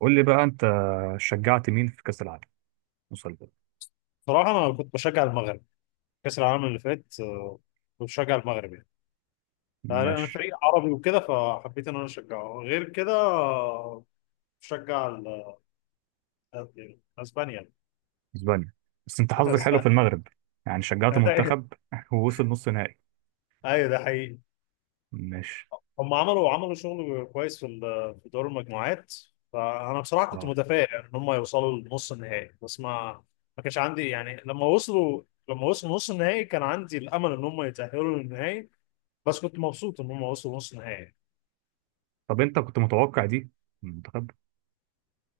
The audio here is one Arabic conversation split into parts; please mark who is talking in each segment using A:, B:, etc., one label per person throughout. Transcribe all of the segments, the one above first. A: قول لي بقى انت شجعت مين في كأس العالم وصل ده؟
B: بصراحة أنا كنت بشجع المغرب كأس العالم اللي فات آه، كنت بشجع المغرب يعني. أنا
A: ماشي.
B: فريق عربي وكده فحبيت إن أنا أشجعه غير كده آه، بشجع ال- يعني أسبانيا.
A: اسبانيا. بس انت حظك حلو في
B: أسبانيا.
A: المغرب، يعني شجعت منتخب ووصل نص نهائي.
B: أيوة، ده حقيقي.
A: ماشي.
B: هم عملوا شغل كويس في دور المجموعات. فأنا بصراحة كنت
A: اه.
B: متفائل إن هم يوصلوا لنص النهائي، بس ما كانش عندي يعني لما وصلوا نص النهائي كان عندي الأمل إن هم يتأهلوا للنهائي، بس كنت مبسوط إن هم وصلوا نص النهائي.
A: طب انت كنت متوقع دي من منتخب؟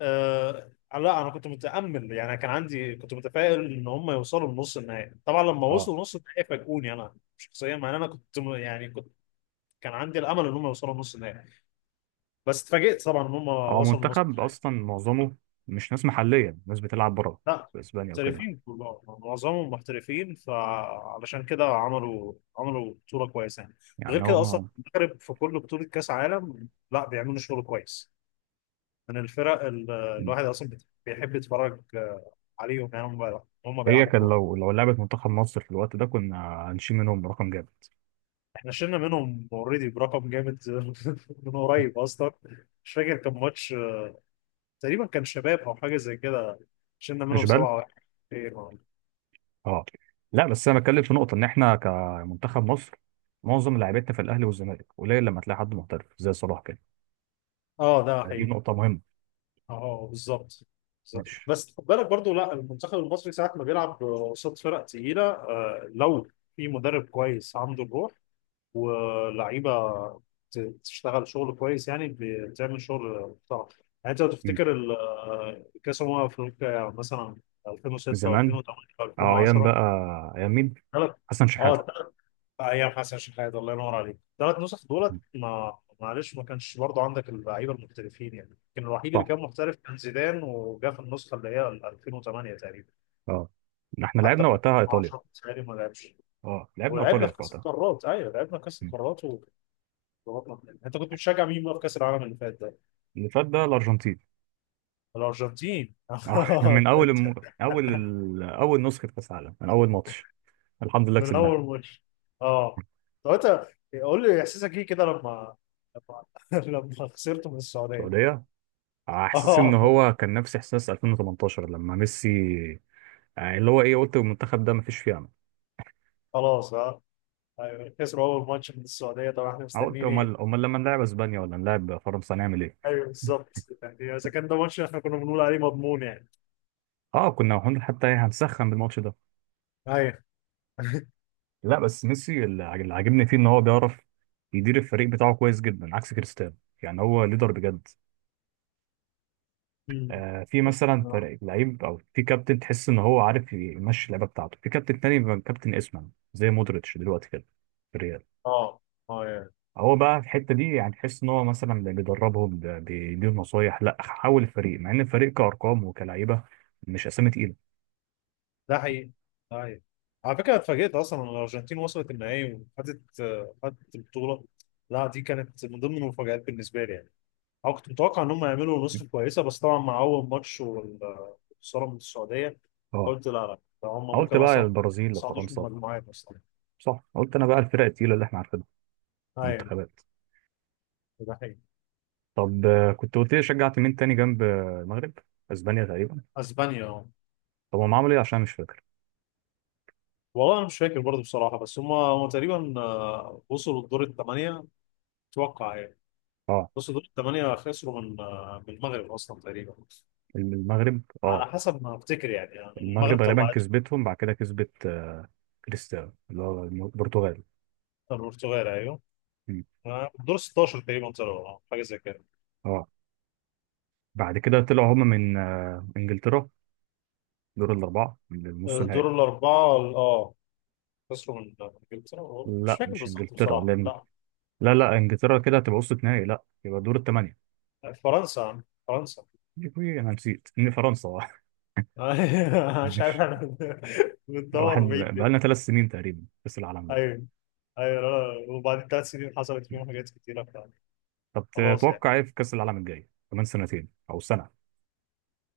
B: آه، لا انا كنت متامل يعني كان عندي كنت متفائل ان هم يوصلوا لنص النهائي. طبعا لما
A: اه.
B: وصلوا لنص النهائي فاجئوني انا شخصيا، مع ان انا كنت يعني كنت كان عندي الامل ان هم يوصلوا لنص النهائي، بس اتفاجئت طبعا ان هم
A: هو
B: وصلوا لنص
A: منتخب
B: النهائي.
A: اصلا معظمه مش ناس محلية، ناس بتلعب بره
B: لا،
A: في اسبانيا وكده.
B: محترفين كلهم، معظمهم محترفين، فعلشان كده عملوا بطوله كويسه يعني. غير
A: يعني هو
B: كده اصلا
A: ما
B: المغرب في كل بطوله كاس عالم لا بيعملوا شغل كويس. من الفرق الواحد اصلا بيحب يتفرج آه، عليهم. يعني هم
A: هي
B: بيلعبوا
A: كان لو
B: كوره.
A: لو لعبت منتخب مصر في الوقت ده كنا هنشيل منهم رقم جامد.
B: احنا شلنا منهم اوريدي برقم جامد. من قريب اصلا، مش فاكر كان ماتش، تقريبا كان شباب او حاجه زي كده، شلنا منهم
A: اشبال
B: 7-1.
A: اه. لا بس انا بتكلم في نقطه ان احنا كمنتخب مصر معظم لعيبتنا في الاهلي والزمالك، قليل لما تلاقي حد محترف زي صلاح كده.
B: اه ده
A: دي
B: حقيقي.
A: نقطه مهمه.
B: اه بالظبط، بالظبط.
A: ماشي.
B: بس خد بالك برضو، لا المنتخب المصري ساعه ما بيلعب قصاد فرق تقيله آه، لو في مدرب كويس عنده الروح، ولعيبه ت- تشتغل شغل كويس يعني، بتعمل شغل محترم. يعني انت لو
A: مم.
B: تفتكر كاس افريقيا مثلا 2006
A: زمان.
B: و2008
A: اه ايام
B: و2010.
A: بقى. ايام مين؟
B: ثلاث
A: حسن شحاته.
B: اه ثلاث ايام حسن شحات، الله ينور عليك، ثلاث نسخ دولت
A: مم.
B: ما، معلش ما كانش برضه عندك اللعيبه المحترفين يعني. كان الوحيد
A: صح.
B: اللي كان محترف كان زيدان، وجا في النسخه اللي هي ال 2008 تقريبا.
A: اه احنا
B: حتى
A: لعبنا
B: في
A: وقتها ايطاليا.
B: 2010 بتهيألي ما لعبش،
A: اه لعبنا
B: ولعبنا
A: ايطاليا
B: في
A: في
B: كاس
A: وقتها.
B: القارات. ايوه لعبنا في كاس
A: مم.
B: القارات، ضغطنا في النهائي. انت كنت بتشجع مين بقى في كاس العالم اللي فات ده؟
A: اللي فات ده الارجنتين.
B: الارجنتين.
A: اه من اول الم... اول ال... اول نسخه كاس عالم من اول ماتش. الحمد لله
B: من اول
A: كسبناها.
B: ماتش. اه طب انت قول لي احساسك ايه كده لما لما خسرت من السعوديه.
A: السعوديه. آه، احساس ان
B: اه
A: هو كان نفس احساس 2018 لما ميسي. يعني اللي هو ايه، قلت المنتخب ده مفيش فيه امل.
B: خلاص. اه ايوه، خسروا اول ماتش من السعوديه، طبعا احنا
A: أنا قلت
B: مستنيين ايه.
A: امال امال لما نلعب اسبانيا ولا نلعب فرنسا هنعمل ايه.
B: ايوه بالظبط. يعني اذا كان ده ماتش احنا كنا بنقول عليه مضمون يعني.
A: اه كنا حتى إيه، هنسخن بالماتش ده.
B: ايوه.
A: لا بس ميسي اللي عاجبني فيه ان هو بيعرف يدير الفريق بتاعه كويس جدا عكس كريستيانو. يعني هو ليدر بجد.
B: مم.
A: آه، في مثلا فريق لعيب او في كابتن تحس ان هو عارف يمشي اللعبه بتاعته، في كابتن تاني بيبقى كابتن اسمه زي مودريتش دلوقتي كده في الريال.
B: اه. اه
A: هو بقى في الحته دي، يعني تحس ان هو مثلا اللي بيدربهم ده بيديهم نصايح لا حول الفريق مع ان الفريق كارقام وكلعيبه مش اسامي تقيله.
B: ده حقيقي، ده حقيقي. على فكره اتفاجئت اصلا ان الارجنتين وصلت النهائي، وخدت آه، خدت البطوله. لا دي كانت من ضمن المفاجآت بالنسبه لي يعني. انا كنت متوقع ان هم يعملوا نسخه كويسه، بس طبعا مع اول ماتش والخساره من السعوديه
A: اه
B: قلت لا لا، ده هم
A: قلت
B: ممكن
A: بقى
B: اصلا ما
A: البرازيل
B: يصعدوش من
A: لفرنسا.
B: المجموعات اصلا.
A: صح قلت انا بقى الفرق التقيله اللي احنا عارفينها.
B: ايوه.
A: المنتخبات.
B: ده حقيقي.
A: طب آه، كنت قلت لي شجعت مين تاني جنب آه، المغرب؟ اسبانيا تقريبا.
B: اسبانيا آه.
A: طب هم عملوا ايه؟ عشان مش فاكر.
B: والله انا مش فاكر برضه بصراحه، بس هم تقريبا آه، وصلوا الدور الثمانيه اتوقع يعني.
A: اه
B: بصوا دول الثمانيه خسروا من آه، من المغرب اصلا تقريبا،
A: المغرب
B: على
A: اه.
B: حسب ما افتكر يعني. المغرب
A: المغرب غالبا
B: طلعت.
A: كسبتهم، بعد كده كسبت آه، كريستيانو اللي هو البرتغال.
B: البرتغال ايوه،
A: مم.
B: دور 16 تقريبا طلعوا، اه حاجه زي كده.
A: اه بعد كده طلعوا هم من آه، انجلترا، دور الأربعة للنص
B: دور
A: نهائي.
B: الاربعه اه، خسروا من انجلترا، مش
A: لا
B: فاكر
A: مش
B: بالظبط
A: إنجلترا
B: بصراحه.
A: لأن،
B: لا،
A: لا لا إنجلترا كده هتبقى وسط نهائي، لا يبقى دور الثمانية.
B: فرنسا فرنسا.
A: يبقى أنا نسيت إن فرنسا
B: مش عارف
A: مش
B: احنا
A: واحد،
B: بندور بعيد ليه.
A: بقالنا ثلاث سنين تقريبا كأس العالم ده.
B: ايوه. ايوه لا، وبعدين ثلاث سنين حصلت فيهم حاجات كتيره فعلا.
A: طب
B: خلاص يعني
A: تتوقع إيه في كأس العالم الجاي كمان سنتين أو سنة؟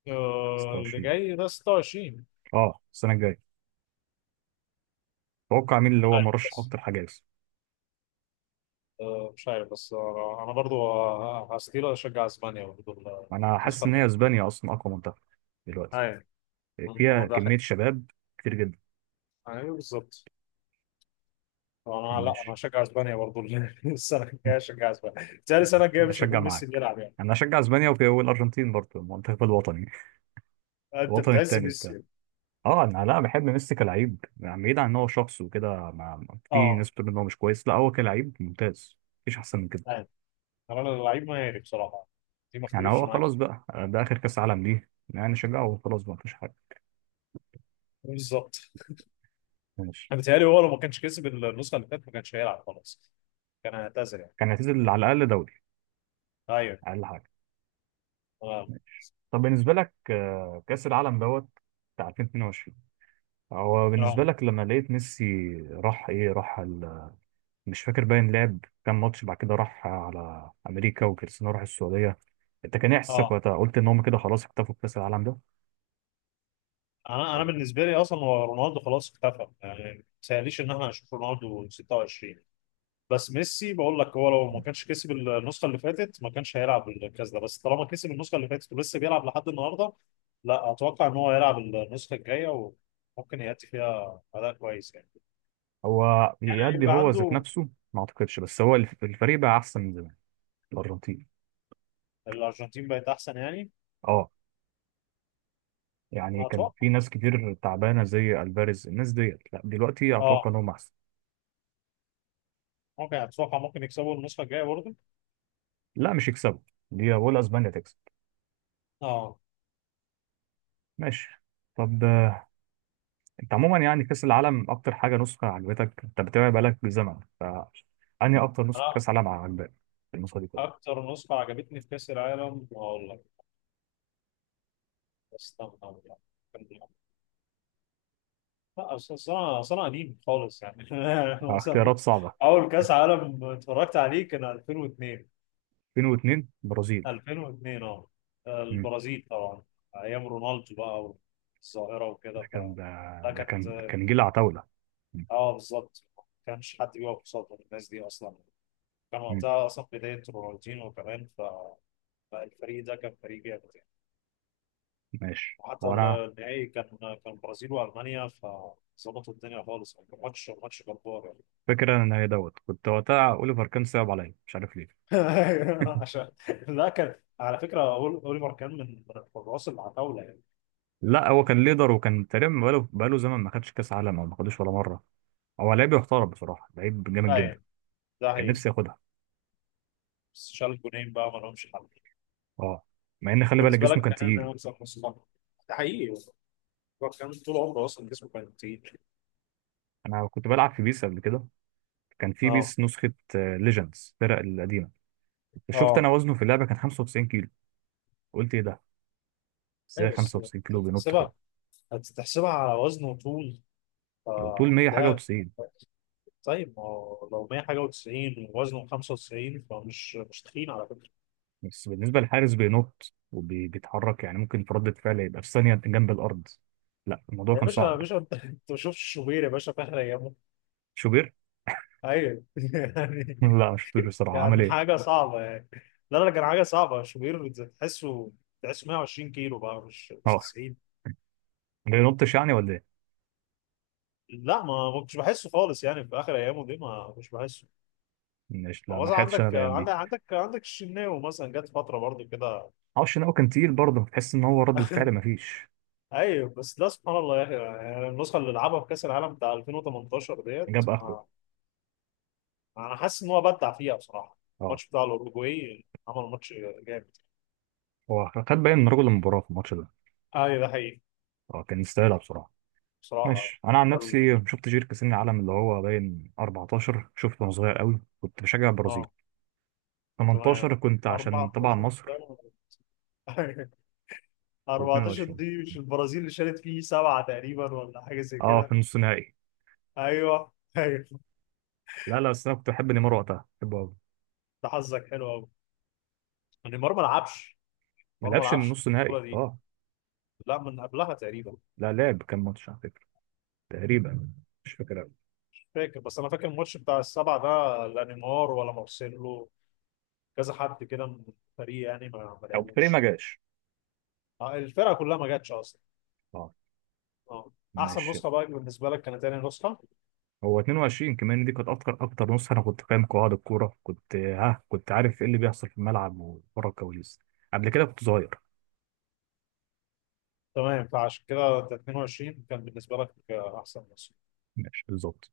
B: آه، اللي
A: 26.
B: جاي ده 26.
A: أه السنة الجاية. تتوقع مين اللي
B: مش
A: هو
B: عارف
A: مرشح
B: بس
A: أكتر حاجة يكسب؟
B: مش عارف بس انا برضو آه، هستيل اشجع اسبانيا برضو.
A: أنا حاسس
B: النسخه.
A: إن هي أسبانيا أصلا أقوى منتخب دلوقتي،
B: ايوه. هو
A: فيها
B: ده حقيقي.
A: كمية شباب كتير جدا.
B: ايوه بالظبط. انا، لا انا
A: ماشي
B: هشجع اسبانيا برضه. السنه الجايه هشجع اسبانيا تاني. السنه
A: ماشي،
B: الجايه مش
A: أشجع
B: هيكون ميسي
A: معاك.
B: بيلعب يعني.
A: انا اشجع اسبانيا والارجنتين برضه، المنتخب الوطني،
B: آه، انت
A: الوطن
B: بتعز
A: التاني
B: ميسي
A: بتاعه.
B: يعني.
A: اه انا لا، بحب ميسي كلاعب يعني، بعيد عن ان هو شخص وكده. في
B: اه
A: ناس بتقول ان هو مش كويس، لا هو كلاعب ممتاز مفيش احسن من كده.
B: ايوه. انا اللعيب مهاري بصراحه، دي ما
A: يعني
B: اختلفش
A: هو
B: معاك.
A: خلاص بقى ده اخر كاس عالم ليه، يعني شجعه وخلاص بقى مفيش حاجه.
B: بالظبط.
A: ماشي.
B: انا بيتهيألي هو لو ما كانش كسب النسخه اللي فاتت ما كانش هيلعب خلاص، كان هيعتزل يعني.
A: كان هتنزل على الاقل دوري،
B: ايوه.
A: اقل حاجه.
B: اه.
A: ماشي. طب بالنسبه لك آه، كاس العالم دوت بتاع 2022. هو بالنسبه
B: اه.
A: لك لما لقيت ميسي راح، ايه، راح مش فاكر، باين لعب كام ماتش بعد كده راح على امريكا وكريستيانو راح السعوديه، انت كان ايه احساسك
B: اه.
A: وقتها؟ قلت ان هم كده خلاص اكتفوا بكاس العالم ده
B: انا
A: ولا كان؟
B: بالنسبه لي اصلا هو رونالدو خلاص اختفى يعني، ما تسأليش ان احنا هنشوف رونالدو 26. بس ميسي بقول لك هو لو ما كانش كسب النسخه اللي فاتت ما كانش هيلعب الكاس ده، بس طالما كسب النسخه اللي فاتت ولسه بيلعب لحد النهارده، لا اتوقع ان هو هيلعب النسخه الجايه، وممكن يأتي فيها اداء كويس يعني.
A: هو يأدي
B: يبقى
A: هو ذات
B: عنده.
A: نفسه؟ ما اعتقدش، بس هو الفريق بقى احسن من زمان، الارجنتين.
B: الارجنتين بقت احسن يعني.
A: اه، يعني كان
B: اتوقع.
A: في ناس كتير تعبانه زي الفاريز، الناس ديت لا دلوقتي
B: اه.
A: اتوقع ان هم احسن.
B: ممكن، اتوقع ممكن يكسبوا النسخه الجايه برضه.
A: لا مش يكسبوا دي، ولا اسبانيا تكسب.
B: اه.
A: ماشي. طب انت عموما يعني كاس العالم اكتر حاجه نسخه عجبتك، انت بتتابع بقالك زمن، فانهي اكتر نسخه
B: انا
A: كاس عالم عجبتك في النسخه دي كلها؟
B: اكتر نسخه عجبتني في كاس العالم اقول لك. استنى أقول لك. لا، أصل أنا قديم خالص يعني. أنا
A: آه،
B: مثلا ممكن
A: اختيارات صعبه.
B: أول كأس عالم اتفرجت عليه كان 2002.
A: 2002 برازيل.
B: 2002 أه،
A: مم.
B: البرازيل طبعا. أيام رونالدو بقى والظاهرة وكده
A: ده
B: ف
A: كان ده,
B: ده
A: ده
B: كانت.
A: كان كان جيل عتاوله. مم.
B: أه بالظبط، ما كانش حد بيقف قصاد الناس دي أصلا. كان
A: مم.
B: وقتها أصلا بداية رونالدينو كمان، فالفريق ده كان فريق جامد يعني.
A: ماشي.
B: وحتى
A: هو انا
B: النهائي كان البرازيل وألمانيا، فظبطوا الدنيا خالص، كان ماتش جبار يعني.
A: فاكر ان هي دوت كنت وقتها اوليفر كان صعب عليا، مش عارف ليه.
B: أيوه، عشان. لا كان على فكره اوليفر كان من الحراس اللي على الطاوله يعني.
A: لا هو كان ليدر، وكان تقريبا بقاله زمن ما خدش كاس عالم او ما خدوش ولا مره. هو لعيب يحترم بصراحه، لعيب جامد جدا.
B: ايوه ده
A: كان
B: هي،
A: نفسي ياخدها.
B: بس شال جونين بقى، ما لهمش حل.
A: اه، مع ان خلي بالك
B: بالنسبه
A: جسمه
B: لك
A: كان
B: كان
A: تقيل.
B: يكسب نص ملعب. ده حقيقي، اوليفر كان طول عمره اصلا جسمه كان كتير.
A: انا كنت بلعب في بيس قبل كده، كان في
B: اه.
A: بيس نسخه ليجندز الفرق القديمه. شفت انا
B: اه.
A: وزنه في اللعبه كان 95 كيلو. قلت ايه ده، ازاي
B: ايوه بس
A: 95 كيلو بينط كده؟
B: تحسبها هتحسبها على وزن وطول
A: لو طول
B: آه،
A: 100 حاجه
B: ده.
A: و90.
B: طيب ما هو لو 100 حاجه و90 ووزنه 95 فمش مش تخين على فكره.
A: بس بالنسبه للحارس بينط وبيتحرك، يعني ممكن في ردة فعل يبقى في ثانيه جنب الارض. لا الموضوع
B: يا
A: كان
B: باشا يا
A: صعب.
B: باشا، انت ما شفتش شوبير يا باشا في اخر ايامه.
A: شوبير
B: ايوه. يعني
A: لا ما شفتوش بصراحه، عمل
B: كان
A: ايه.
B: حاجة صعبة يعني. لا لا، كان حاجة صعبة، شوبير تحسه 120 كيلو بقى، مش
A: اه
B: 90.
A: ما بينطش يعني، ولا ايه؟
B: لا ما كنتش بحسه خالص يعني، في آخر أيامه دي ما مش بحسه.
A: مش، لا
B: هو
A: ما
B: مثلا
A: لحقتش انا
B: عندك
A: الايام
B: عندك
A: دي.
B: عندك عندك الشناوي مثلا، جت فترة برضه كده.
A: معرفش ان هو كان تقيل برضه، تحس ان هو ردة فعل ما فيش.
B: أيوه بس ده سبحان الله يا أخي، يعني النسخة اللي لعبها في كأس العالم بتاع 2018 ديت
A: جاب اخره.
B: أنا حاسس إن هو بدع فيها بصراحة.
A: اه
B: الماتش بتاع الأوروجواي، عمل ماتش جامد.
A: هو خد باين من رجل المباراه في الماتش ده.
B: أيوه ده حقيقي.
A: اه كان يستاهلها بصراحه.
B: بصراحة
A: ماشي. انا عن
B: يعني.
A: نفسي شفت جير كاس العالم اللي هو باين 14 شفته وانا صغير قوي، كنت بشجع البرازيل.
B: اه تمام.
A: 18 كنت عشان طبعا
B: 14.
A: مصر.
B: 14
A: و22
B: دي مش البرازيل اللي شالت فيه سبعة تقريبا، ولا حاجة زي
A: اه في
B: كده.
A: النص نهائي.
B: ايوه. ايوه.
A: لا لا، بس انا كنت بحب نيمار وقتها، بحبه قوي.
B: ده حظك حلو قوي، نيمار ما لعبش.
A: ما
B: نيمار ما
A: لعبش
B: لعبش
A: النص
B: البطولة
A: نهائي
B: دي،
A: اه.
B: لا من قبلها تقريبا.
A: لا لعب، كان ماتش على فكره تقريبا، مش فاكر قوي.
B: مش فاكر، بس انا فاكر الماتش بتاع السبعة ده لا نيمار ولا مارسيلو، كذا حد كده من الفريق يعني ما
A: او فريق ما
B: لعبوش.
A: جاش.
B: آه، الفرقة كلها ما جاتش اصلا.
A: اه.
B: اه. احسن
A: ماشي.
B: نسخة بقى بالنسبة لك كانت تاني نسخة.
A: هو 22 كمان دي كانت اكتر نص، انا كنت فاهم قواعد الكوره، كنت كنت عارف ايه اللي بيحصل في الملعب وورا الكواليس. قبل كده كنت صغير.
B: تمام، فعشان كده انت 22 كان بالنسبة لك آه، احسن نسخة.
A: ماشي بالظبط.